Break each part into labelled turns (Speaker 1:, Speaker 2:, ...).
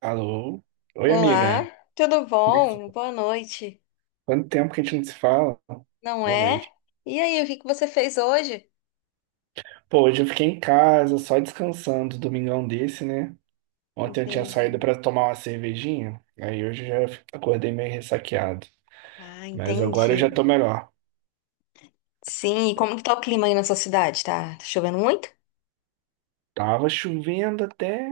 Speaker 1: Alô? Oi,
Speaker 2: Olá,
Speaker 1: amiga.
Speaker 2: tudo
Speaker 1: Como é que você
Speaker 2: bom?
Speaker 1: tá?
Speaker 2: Boa noite,
Speaker 1: Quanto tempo que a gente não se fala?
Speaker 2: não
Speaker 1: Boa
Speaker 2: é?
Speaker 1: noite.
Speaker 2: E aí, o que que você fez hoje?
Speaker 1: Pô, hoje eu fiquei em casa, só descansando, domingão desse, né? Ontem eu tinha saído
Speaker 2: Entendi.
Speaker 1: pra tomar uma cervejinha, aí hoje eu já acordei meio ressaqueado.
Speaker 2: Ah,
Speaker 1: Mas agora
Speaker 2: entendi.
Speaker 1: eu já tô melhor.
Speaker 2: Sim, e como que tá o clima aí na sua cidade? Tá, tá chovendo muito?
Speaker 1: Tava chovendo até,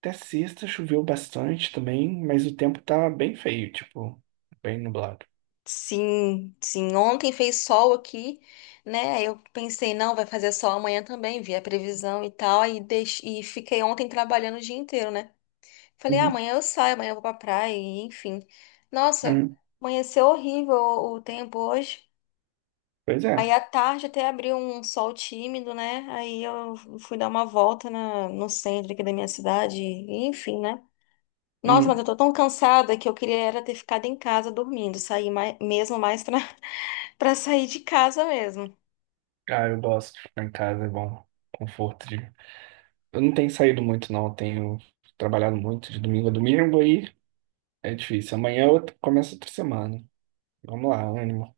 Speaker 1: até sexta, choveu bastante também, mas o tempo tá bem feio, tipo, bem nublado.
Speaker 2: Sim, sim. Ontem fez sol aqui, né? Aí eu pensei, não, vai fazer sol amanhã também, vi a previsão e tal, e, e fiquei ontem trabalhando o dia inteiro, né? Falei, ah,
Speaker 1: Uhum.
Speaker 2: amanhã eu saio, amanhã eu vou pra praia, e enfim. Nossa,
Speaker 1: Uhum.
Speaker 2: amanheceu horrível o tempo hoje.
Speaker 1: Pois é.
Speaker 2: Aí à tarde até abriu um sol tímido, né? Aí eu fui dar uma volta no centro aqui da minha cidade, e enfim, né? Nossa, mas
Speaker 1: Uhum.
Speaker 2: eu tô tão cansada que eu queria era ter ficado em casa dormindo, sair mais, mesmo mais pra, pra sair de casa mesmo.
Speaker 1: Ah, eu gosto de ficar em casa, é bom. Conforto. Eu não tenho saído muito, não. Eu tenho trabalhado muito de domingo a domingo, aí é difícil. Amanhã eu começo outra semana. Vamos lá, ânimo.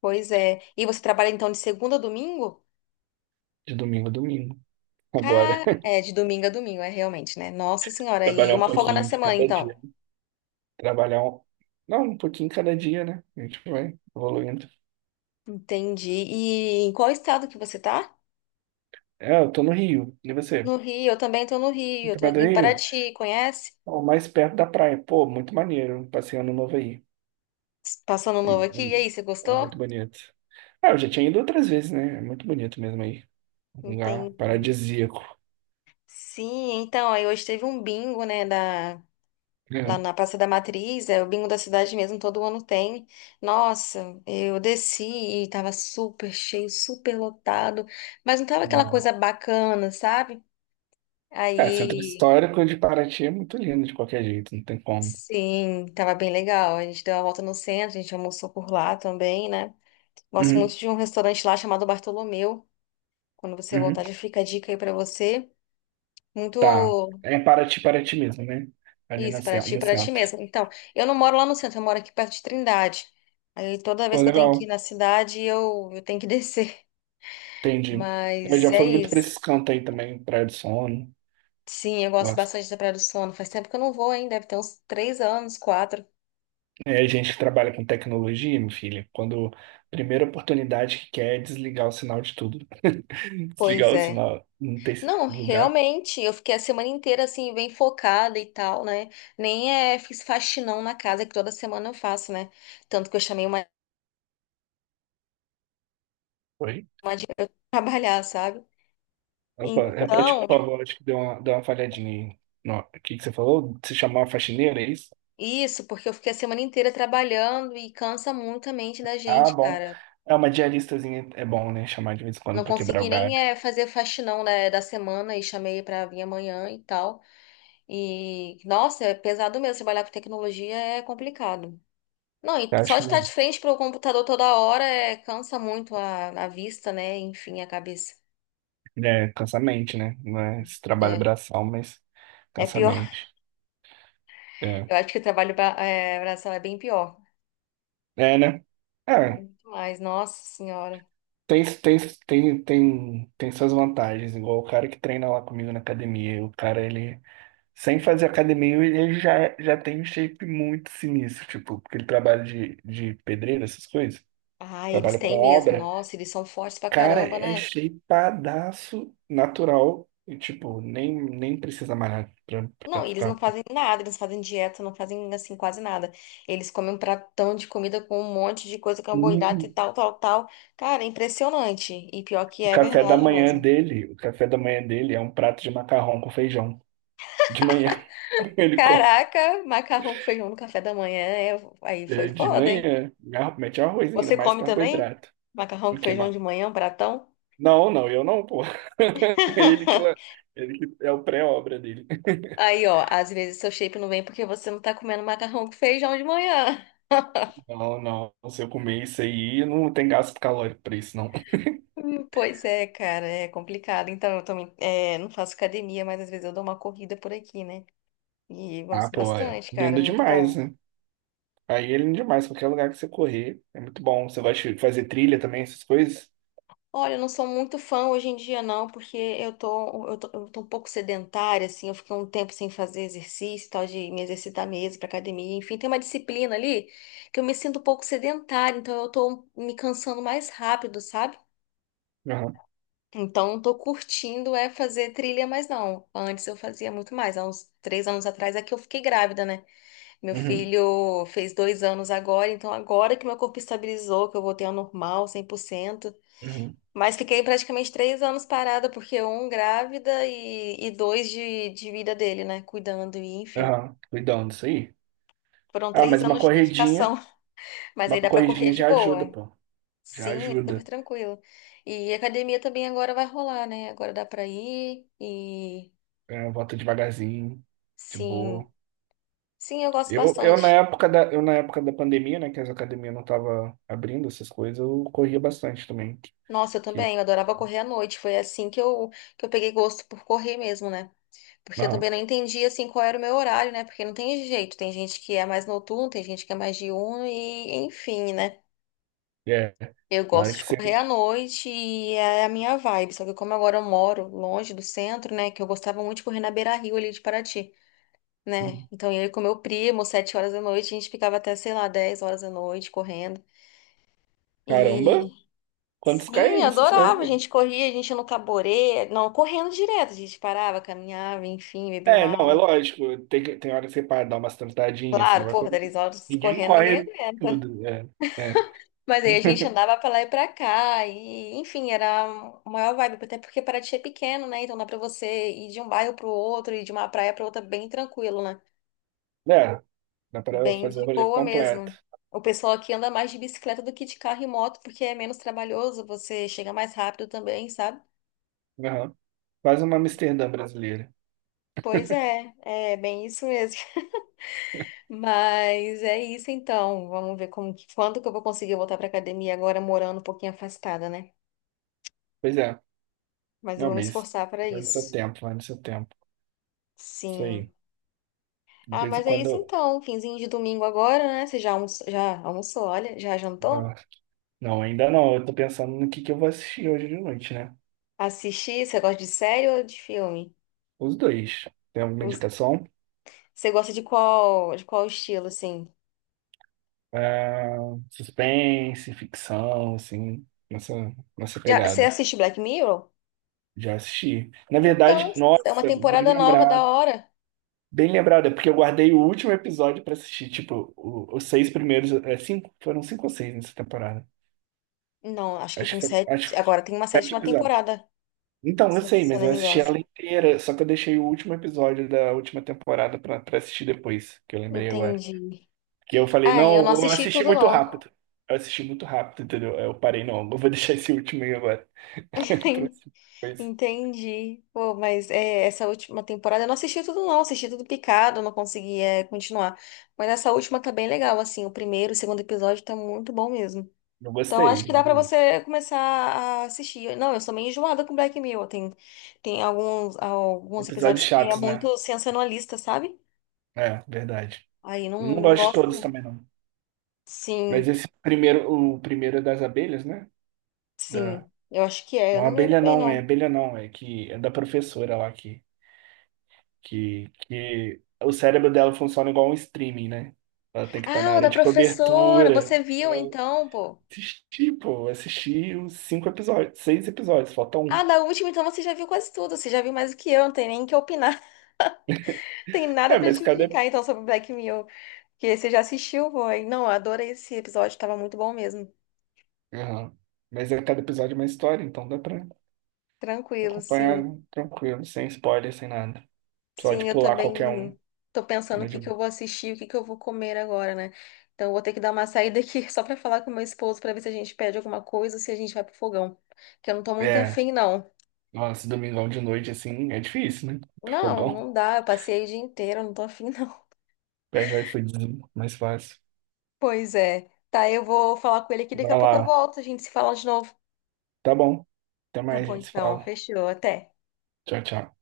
Speaker 2: Pois é. E você trabalha então de segunda a domingo?
Speaker 1: De domingo a domingo. Agora,
Speaker 2: Cara, é, de domingo a domingo, é realmente, né? Nossa Senhora, e
Speaker 1: trabalhar um
Speaker 2: uma folga na
Speaker 1: pouquinho de
Speaker 2: semana,
Speaker 1: cada
Speaker 2: então.
Speaker 1: dia. Trabalhar um... Não, um pouquinho cada dia, né? A gente vai evoluindo.
Speaker 2: Entendi. E em qual estado que você tá?
Speaker 1: É, eu tô no Rio. E você?
Speaker 2: No Rio, eu também tô no
Speaker 1: Você
Speaker 2: Rio, eu
Speaker 1: tá
Speaker 2: tô
Speaker 1: perto do
Speaker 2: aqui em
Speaker 1: Rio?
Speaker 2: Paraty, conhece?
Speaker 1: Ó, mais perto da praia. Pô, muito maneiro. Passeio no novo aí.
Speaker 2: Passando novo aqui, e aí, você
Speaker 1: É, é
Speaker 2: gostou?
Speaker 1: muito bonito. Ah, eu já tinha ido outras vezes, né? É muito bonito mesmo aí. Um lugar
Speaker 2: Entendi.
Speaker 1: paradisíaco.
Speaker 2: Sim, então, aí hoje teve um bingo, né, lá
Speaker 1: É.
Speaker 2: na Praça da Matriz, é o bingo da cidade mesmo, todo ano tem. Nossa, eu desci e tava super cheio, super lotado, mas não tava aquela coisa bacana, sabe?
Speaker 1: É, centro
Speaker 2: Aí,
Speaker 1: histórico de Paraty é muito lindo de qualquer jeito, não tem como.
Speaker 2: sim, tava bem legal. A gente deu uma volta no centro, a gente almoçou por lá também, né? Gosto
Speaker 1: Uhum,
Speaker 2: muito de um restaurante lá chamado Bartolomeu. Quando você voltar,
Speaker 1: uhum,
Speaker 2: já fica a dica aí pra você.
Speaker 1: tá.
Speaker 2: Muito
Speaker 1: É em Paraty, Paraty mesmo, né? Ali no
Speaker 2: Isso,
Speaker 1: no
Speaker 2: para ti
Speaker 1: centro.
Speaker 2: mesmo. Então, eu não moro lá no centro, eu moro aqui perto de Trindade. Aí toda
Speaker 1: Pô,
Speaker 2: vez que eu tenho que ir
Speaker 1: legal,
Speaker 2: na cidade, eu tenho que descer.
Speaker 1: entendi. Eu
Speaker 2: Mas
Speaker 1: já
Speaker 2: é
Speaker 1: fui muito pra
Speaker 2: isso.
Speaker 1: esses cantos aí também, Praia do Sono.
Speaker 2: Sim, eu gosto
Speaker 1: Gosto.
Speaker 2: bastante da Praia do Sono. Faz tempo que eu não vou, hein? Deve ter uns 3 anos, quatro.
Speaker 1: É, a gente que trabalha com tecnologia, meu filho, quando a primeira oportunidade que quer é desligar o sinal de tudo.
Speaker 2: Pois
Speaker 1: Desligar o
Speaker 2: é.
Speaker 1: sinal, não tem
Speaker 2: Não,
Speaker 1: lugar.
Speaker 2: realmente, eu fiquei a semana inteira assim, bem focada e tal, né? Nem é, fiz faxinão na casa, que toda semana eu faço, né? Tanto que eu chamei uma
Speaker 1: Oi?
Speaker 2: pra trabalhar, sabe?
Speaker 1: Opa, repete, por
Speaker 2: Então,
Speaker 1: favor, acho que deu uma falhadinha aí. Não, o que que você falou? Se chamar uma faxineira, é isso?
Speaker 2: isso, porque eu fiquei a semana inteira trabalhando e cansa muito a mente da
Speaker 1: Ah,
Speaker 2: gente,
Speaker 1: bom.
Speaker 2: cara.
Speaker 1: É uma diaristazinha, é bom, né? Chamar de vez em quando
Speaker 2: Não
Speaker 1: pra quebrar o
Speaker 2: consegui
Speaker 1: galho.
Speaker 2: nem fazer faxinão, né, da semana e chamei pra vir amanhã e tal. E, nossa, é pesado mesmo. Trabalhar com tecnologia é complicado. Não, e
Speaker 1: Eu
Speaker 2: só
Speaker 1: acho que
Speaker 2: de estar de
Speaker 1: não.
Speaker 2: frente pro computador toda hora é, cansa muito a vista, né? Enfim, a cabeça.
Speaker 1: É, cansa a mente, né? Não é esse trabalho
Speaker 2: É,
Speaker 1: braçal, mas
Speaker 2: é
Speaker 1: cansa a
Speaker 2: pior.
Speaker 1: mente. É,
Speaker 2: Eu acho que o trabalho braçal é bem pior.
Speaker 1: é, né? É,
Speaker 2: Muito mais, nossa senhora.
Speaker 1: tem, tem, tem suas vantagens. Igual o cara que treina lá comigo na academia. O cara, ele, sem fazer academia, ele já, já tem um shape muito sinistro, tipo, porque ele trabalha de pedreiro, essas coisas.
Speaker 2: Ah, eles
Speaker 1: Trabalha com
Speaker 2: têm mesmo.
Speaker 1: obra.
Speaker 2: Nossa, eles são fortes pra
Speaker 1: Cara,
Speaker 2: caramba,
Speaker 1: é
Speaker 2: né?
Speaker 1: shapeadaço natural. E, tipo, nem precisa malhar pra,
Speaker 2: Não,
Speaker 1: pra
Speaker 2: e eles não
Speaker 1: ficar.
Speaker 2: fazem nada, eles não fazem dieta, não fazem assim quase nada. Eles comem um pratão de comida com um monte de coisa, carboidrato e
Speaker 1: E
Speaker 2: tal, tal, tal. Cara, é impressionante. E pior que
Speaker 1: o
Speaker 2: é
Speaker 1: café da
Speaker 2: verdade
Speaker 1: manhã
Speaker 2: mesmo.
Speaker 1: dele, o café da manhã dele é um prato de macarrão com feijão. De manhã ele come.
Speaker 2: Caraca, macarrão com feijão no café da manhã, aí
Speaker 1: É,
Speaker 2: foi
Speaker 1: de
Speaker 2: foda, hein?
Speaker 1: manhã, mete arroz ainda,
Speaker 2: Você
Speaker 1: mais
Speaker 2: come também?
Speaker 1: carboidrato.
Speaker 2: Macarrão
Speaker 1: O
Speaker 2: com
Speaker 1: que,
Speaker 2: feijão
Speaker 1: ma-
Speaker 2: de manhã, um pratão?
Speaker 1: Não, não, eu não, pô. Ele que, la- ele que é o pré-obra dele.
Speaker 2: Aí, ó, às vezes seu shape não vem porque você não tá comendo macarrão com feijão de manhã.
Speaker 1: Não, não. Se eu comer isso aí, não tem gasto calórico pra isso, não.
Speaker 2: Pois é, cara, é complicado. Então, eu também não faço academia, mas às vezes eu dou uma corrida por aqui, né? E
Speaker 1: Ah,
Speaker 2: gosto
Speaker 1: pô, é
Speaker 2: bastante, cara, é
Speaker 1: lindo
Speaker 2: muito
Speaker 1: demais,
Speaker 2: bom.
Speaker 1: né? Aí ele é demais, qualquer lugar que você correr, é muito bom. Você vai fazer trilha também, essas coisas?
Speaker 2: Olha, eu não sou muito fã hoje em dia, não, porque eu tô um pouco sedentária, assim, eu fiquei um tempo sem fazer exercício, e tal, de me exercitar mesmo pra academia, enfim, tem uma disciplina ali que eu me sinto um pouco sedentária, então eu tô me cansando mais rápido, sabe?
Speaker 1: Aham,
Speaker 2: Então, não tô curtindo é fazer trilha mais não. Antes eu fazia muito mais. Há uns 3 anos atrás é que eu fiquei grávida, né? Meu
Speaker 1: uhum,
Speaker 2: filho fez 2 anos agora, então agora que meu corpo estabilizou, que eu voltei ao normal, 100%.
Speaker 1: uhum,
Speaker 2: Mas fiquei praticamente 3 anos parada, porque um grávida e dois de vida dele, né? Cuidando, e enfim.
Speaker 1: aham. Cuidando disso aí.
Speaker 2: Foram
Speaker 1: Ah,
Speaker 2: três
Speaker 1: mas uma
Speaker 2: anos de dedicação,
Speaker 1: corridinha,
Speaker 2: mas
Speaker 1: uma
Speaker 2: aí dá pra correr
Speaker 1: corridinha
Speaker 2: de
Speaker 1: já ajuda,
Speaker 2: boa.
Speaker 1: pô. Já
Speaker 2: Sim, super
Speaker 1: ajuda.
Speaker 2: tranquilo. E academia também agora vai rolar, né? Agora dá pra ir e
Speaker 1: É, volta devagarzinho, de
Speaker 2: sim,
Speaker 1: boa.
Speaker 2: sim, eu gosto
Speaker 1: Eu na
Speaker 2: bastante.
Speaker 1: época da pandemia, né, que as academias não estavam abrindo essas coisas, eu corria bastante também.
Speaker 2: Nossa, eu
Speaker 1: Que,
Speaker 2: também, eu adorava correr à noite. Foi assim que eu peguei gosto por correr mesmo, né? Porque eu também
Speaker 1: aham,
Speaker 2: não entendi assim qual era o meu horário, né? Porque não tem jeito. Tem gente que é mais noturno, tem gente que é mais diurno e enfim, né?
Speaker 1: é.
Speaker 2: Eu
Speaker 1: Na hora
Speaker 2: gosto
Speaker 1: que
Speaker 2: de
Speaker 1: você...
Speaker 2: correr à noite e é a minha vibe. Só que como agora eu moro longe do centro, né? Que eu gostava muito de correr na beira-rio ali de Paraty, né? Então eu ia com meu primo, 7 horas da noite, a gente ficava até, sei lá, 10 horas da noite correndo. E
Speaker 1: Caramba, quantos
Speaker 2: sim, eu
Speaker 1: km você
Speaker 2: adorava. A
Speaker 1: fazem?
Speaker 2: gente corria, a gente ia no caborê, não, correndo direto, a gente parava, caminhava, enfim, bebia
Speaker 1: É,
Speaker 2: uma
Speaker 1: não, é
Speaker 2: água.
Speaker 1: lógico. Tem hora que você para dar umas tentadinhas, você não
Speaker 2: Claro,
Speaker 1: vai
Speaker 2: porra,
Speaker 1: correr.
Speaker 2: 10 horas
Speaker 1: Ninguém
Speaker 2: correndo ninguém
Speaker 1: corre
Speaker 2: aguenta.
Speaker 1: tudo. É, é.
Speaker 2: Mas aí a gente andava pra lá e pra cá, e enfim, era a maior vibe, até porque Paraty é pequeno, né? Então dá pra você ir de um bairro pro outro e de uma praia pra outra bem tranquilo, né?
Speaker 1: É, dá pra
Speaker 2: Bem
Speaker 1: fazer o
Speaker 2: de
Speaker 1: rolê
Speaker 2: boa
Speaker 1: completo.
Speaker 2: mesmo. O pessoal aqui anda mais de bicicleta do que de carro e moto, porque é menos trabalhoso, você chega mais rápido também, sabe?
Speaker 1: Aham. Quase uma Amsterdã brasileira.
Speaker 2: Pois é, é bem isso mesmo. Mas é isso então. Vamos ver como que, quando que eu vou conseguir voltar pra academia agora morando um pouquinho afastada, né?
Speaker 1: Pois é,
Speaker 2: Mas eu
Speaker 1: não,
Speaker 2: vou me
Speaker 1: mas
Speaker 2: esforçar para
Speaker 1: vai no seu
Speaker 2: isso.
Speaker 1: tempo, vai no seu tempo. Isso aí.
Speaker 2: Sim.
Speaker 1: De
Speaker 2: Ah,
Speaker 1: vez em
Speaker 2: mas é
Speaker 1: quando.
Speaker 2: isso então. Finzinho de domingo agora, né? Você já almoçou, olha, já jantou?
Speaker 1: Não, não, ainda não. Eu tô pensando no que eu vou assistir hoje de noite, né?
Speaker 2: Assistir? Você gosta de série ou de filme?
Speaker 1: Os dois. Tem alguma
Speaker 2: Os-
Speaker 1: indicação?
Speaker 2: Você gosta de qual estilo, assim?
Speaker 1: Ah, suspense, ficção, assim, nessa
Speaker 2: Já, você
Speaker 1: pegada.
Speaker 2: assiste Black Mirror?
Speaker 1: Já assisti. Na
Speaker 2: Então,
Speaker 1: verdade,
Speaker 2: é uma
Speaker 1: nossa, bem
Speaker 2: temporada nova da
Speaker 1: lembrado.
Speaker 2: hora.
Speaker 1: Bem lembrado, é porque eu guardei o último episódio pra assistir, tipo, os seis primeiros, é, cinco, foram cinco ou seis nessa temporada.
Speaker 2: Não, acho que
Speaker 1: Acho que
Speaker 2: tem
Speaker 1: foram, acho
Speaker 2: sete.
Speaker 1: que
Speaker 2: Agora tem uma
Speaker 1: sete
Speaker 2: sétima
Speaker 1: episódios.
Speaker 2: temporada,
Speaker 1: Então, eu
Speaker 2: se,
Speaker 1: sei,
Speaker 2: se eu
Speaker 1: mas
Speaker 2: não
Speaker 1: eu
Speaker 2: me
Speaker 1: assisti
Speaker 2: engano.
Speaker 1: ela inteira, só que eu deixei o último episódio da última temporada pra assistir depois, que eu lembrei agora.
Speaker 2: Entendi.
Speaker 1: Que eu falei,
Speaker 2: Ah, eu
Speaker 1: não, eu
Speaker 2: não
Speaker 1: vou
Speaker 2: assisti
Speaker 1: assistir
Speaker 2: tudo,
Speaker 1: muito
Speaker 2: não.
Speaker 1: rápido. Eu assisti muito rápido, entendeu? Aí eu parei, não, eu vou deixar esse último aí agora. Pra assistir depois.
Speaker 2: Entendi. Pô, mas é, essa última temporada eu não assisti tudo, não. Assisti tudo picado, não consegui continuar. Mas essa última tá bem legal, assim. O primeiro, o segundo episódio tá muito bom mesmo.
Speaker 1: Não
Speaker 2: Então acho que
Speaker 1: gostei.
Speaker 2: dá pra você começar a assistir. Não, eu sou meio enjoada com Black Mirror. Tem alguns
Speaker 1: Episódios
Speaker 2: episódios que é
Speaker 1: chatos, né?
Speaker 2: muito sensacionalista, sabe?
Speaker 1: É, verdade.
Speaker 2: Aí não,
Speaker 1: Eu não
Speaker 2: não
Speaker 1: gosto de
Speaker 2: gosto,
Speaker 1: todos
Speaker 2: não.
Speaker 1: também, não. Mas
Speaker 2: Sim,
Speaker 1: esse primeiro, o primeiro é das abelhas, né? Da...
Speaker 2: sim. Eu acho que é. Eu
Speaker 1: Não,
Speaker 2: não lembro bem, não.
Speaker 1: abelha não, é que é da professora lá que o cérebro dela funciona igual um streaming, né? Ela tem que estar na
Speaker 2: Ah, o
Speaker 1: área
Speaker 2: da
Speaker 1: de
Speaker 2: professora.
Speaker 1: cobertura.
Speaker 2: Você viu
Speaker 1: É,
Speaker 2: então, pô?
Speaker 1: assisti, pô, assisti os cinco episódios, seis episódios, falta
Speaker 2: Ah,
Speaker 1: um.
Speaker 2: da última, então você já viu quase tudo. Você já viu mais do que eu, não tem nem o que opinar. Tem nada
Speaker 1: É,
Speaker 2: pra
Speaker 1: mas
Speaker 2: te
Speaker 1: cada.
Speaker 2: indicar, então, sobre Black Mirror. Que você já assistiu, foi. Não, eu adorei esse episódio, tava muito bom mesmo.
Speaker 1: Aham. Mas é cada episódio é uma história, então dá pra
Speaker 2: Tranquilo,
Speaker 1: acompanhar
Speaker 2: sim.
Speaker 1: tranquilo, sem spoiler, sem nada. Só de
Speaker 2: Sim, eu
Speaker 1: pular qualquer um.
Speaker 2: também tô
Speaker 1: É
Speaker 2: pensando o
Speaker 1: mais de
Speaker 2: que que eu
Speaker 1: boa.
Speaker 2: vou assistir, o que que eu vou comer agora, né? Então, eu vou ter que dar uma saída aqui só pra falar com meu esposo pra ver se a gente pede alguma coisa ou se a gente vai pro fogão. Que eu não tô muito
Speaker 1: É,
Speaker 2: afim, não.
Speaker 1: nossa, domingão de noite, assim, é difícil, né? Pro
Speaker 2: Não,
Speaker 1: fogão.
Speaker 2: não dá. Eu passei o dia inteiro, eu não tô afim, não.
Speaker 1: Pede o iFoodzinho, mais fácil.
Speaker 2: Pois é. Tá, eu vou falar com ele aqui, daqui a
Speaker 1: Vai
Speaker 2: pouco eu
Speaker 1: lá.
Speaker 2: volto, a gente se fala de novo.
Speaker 1: Tá bom. Até
Speaker 2: Tá
Speaker 1: mais, a
Speaker 2: bom,
Speaker 1: gente se
Speaker 2: então.
Speaker 1: fala.
Speaker 2: Fechou. Até.
Speaker 1: Tchau, tchau.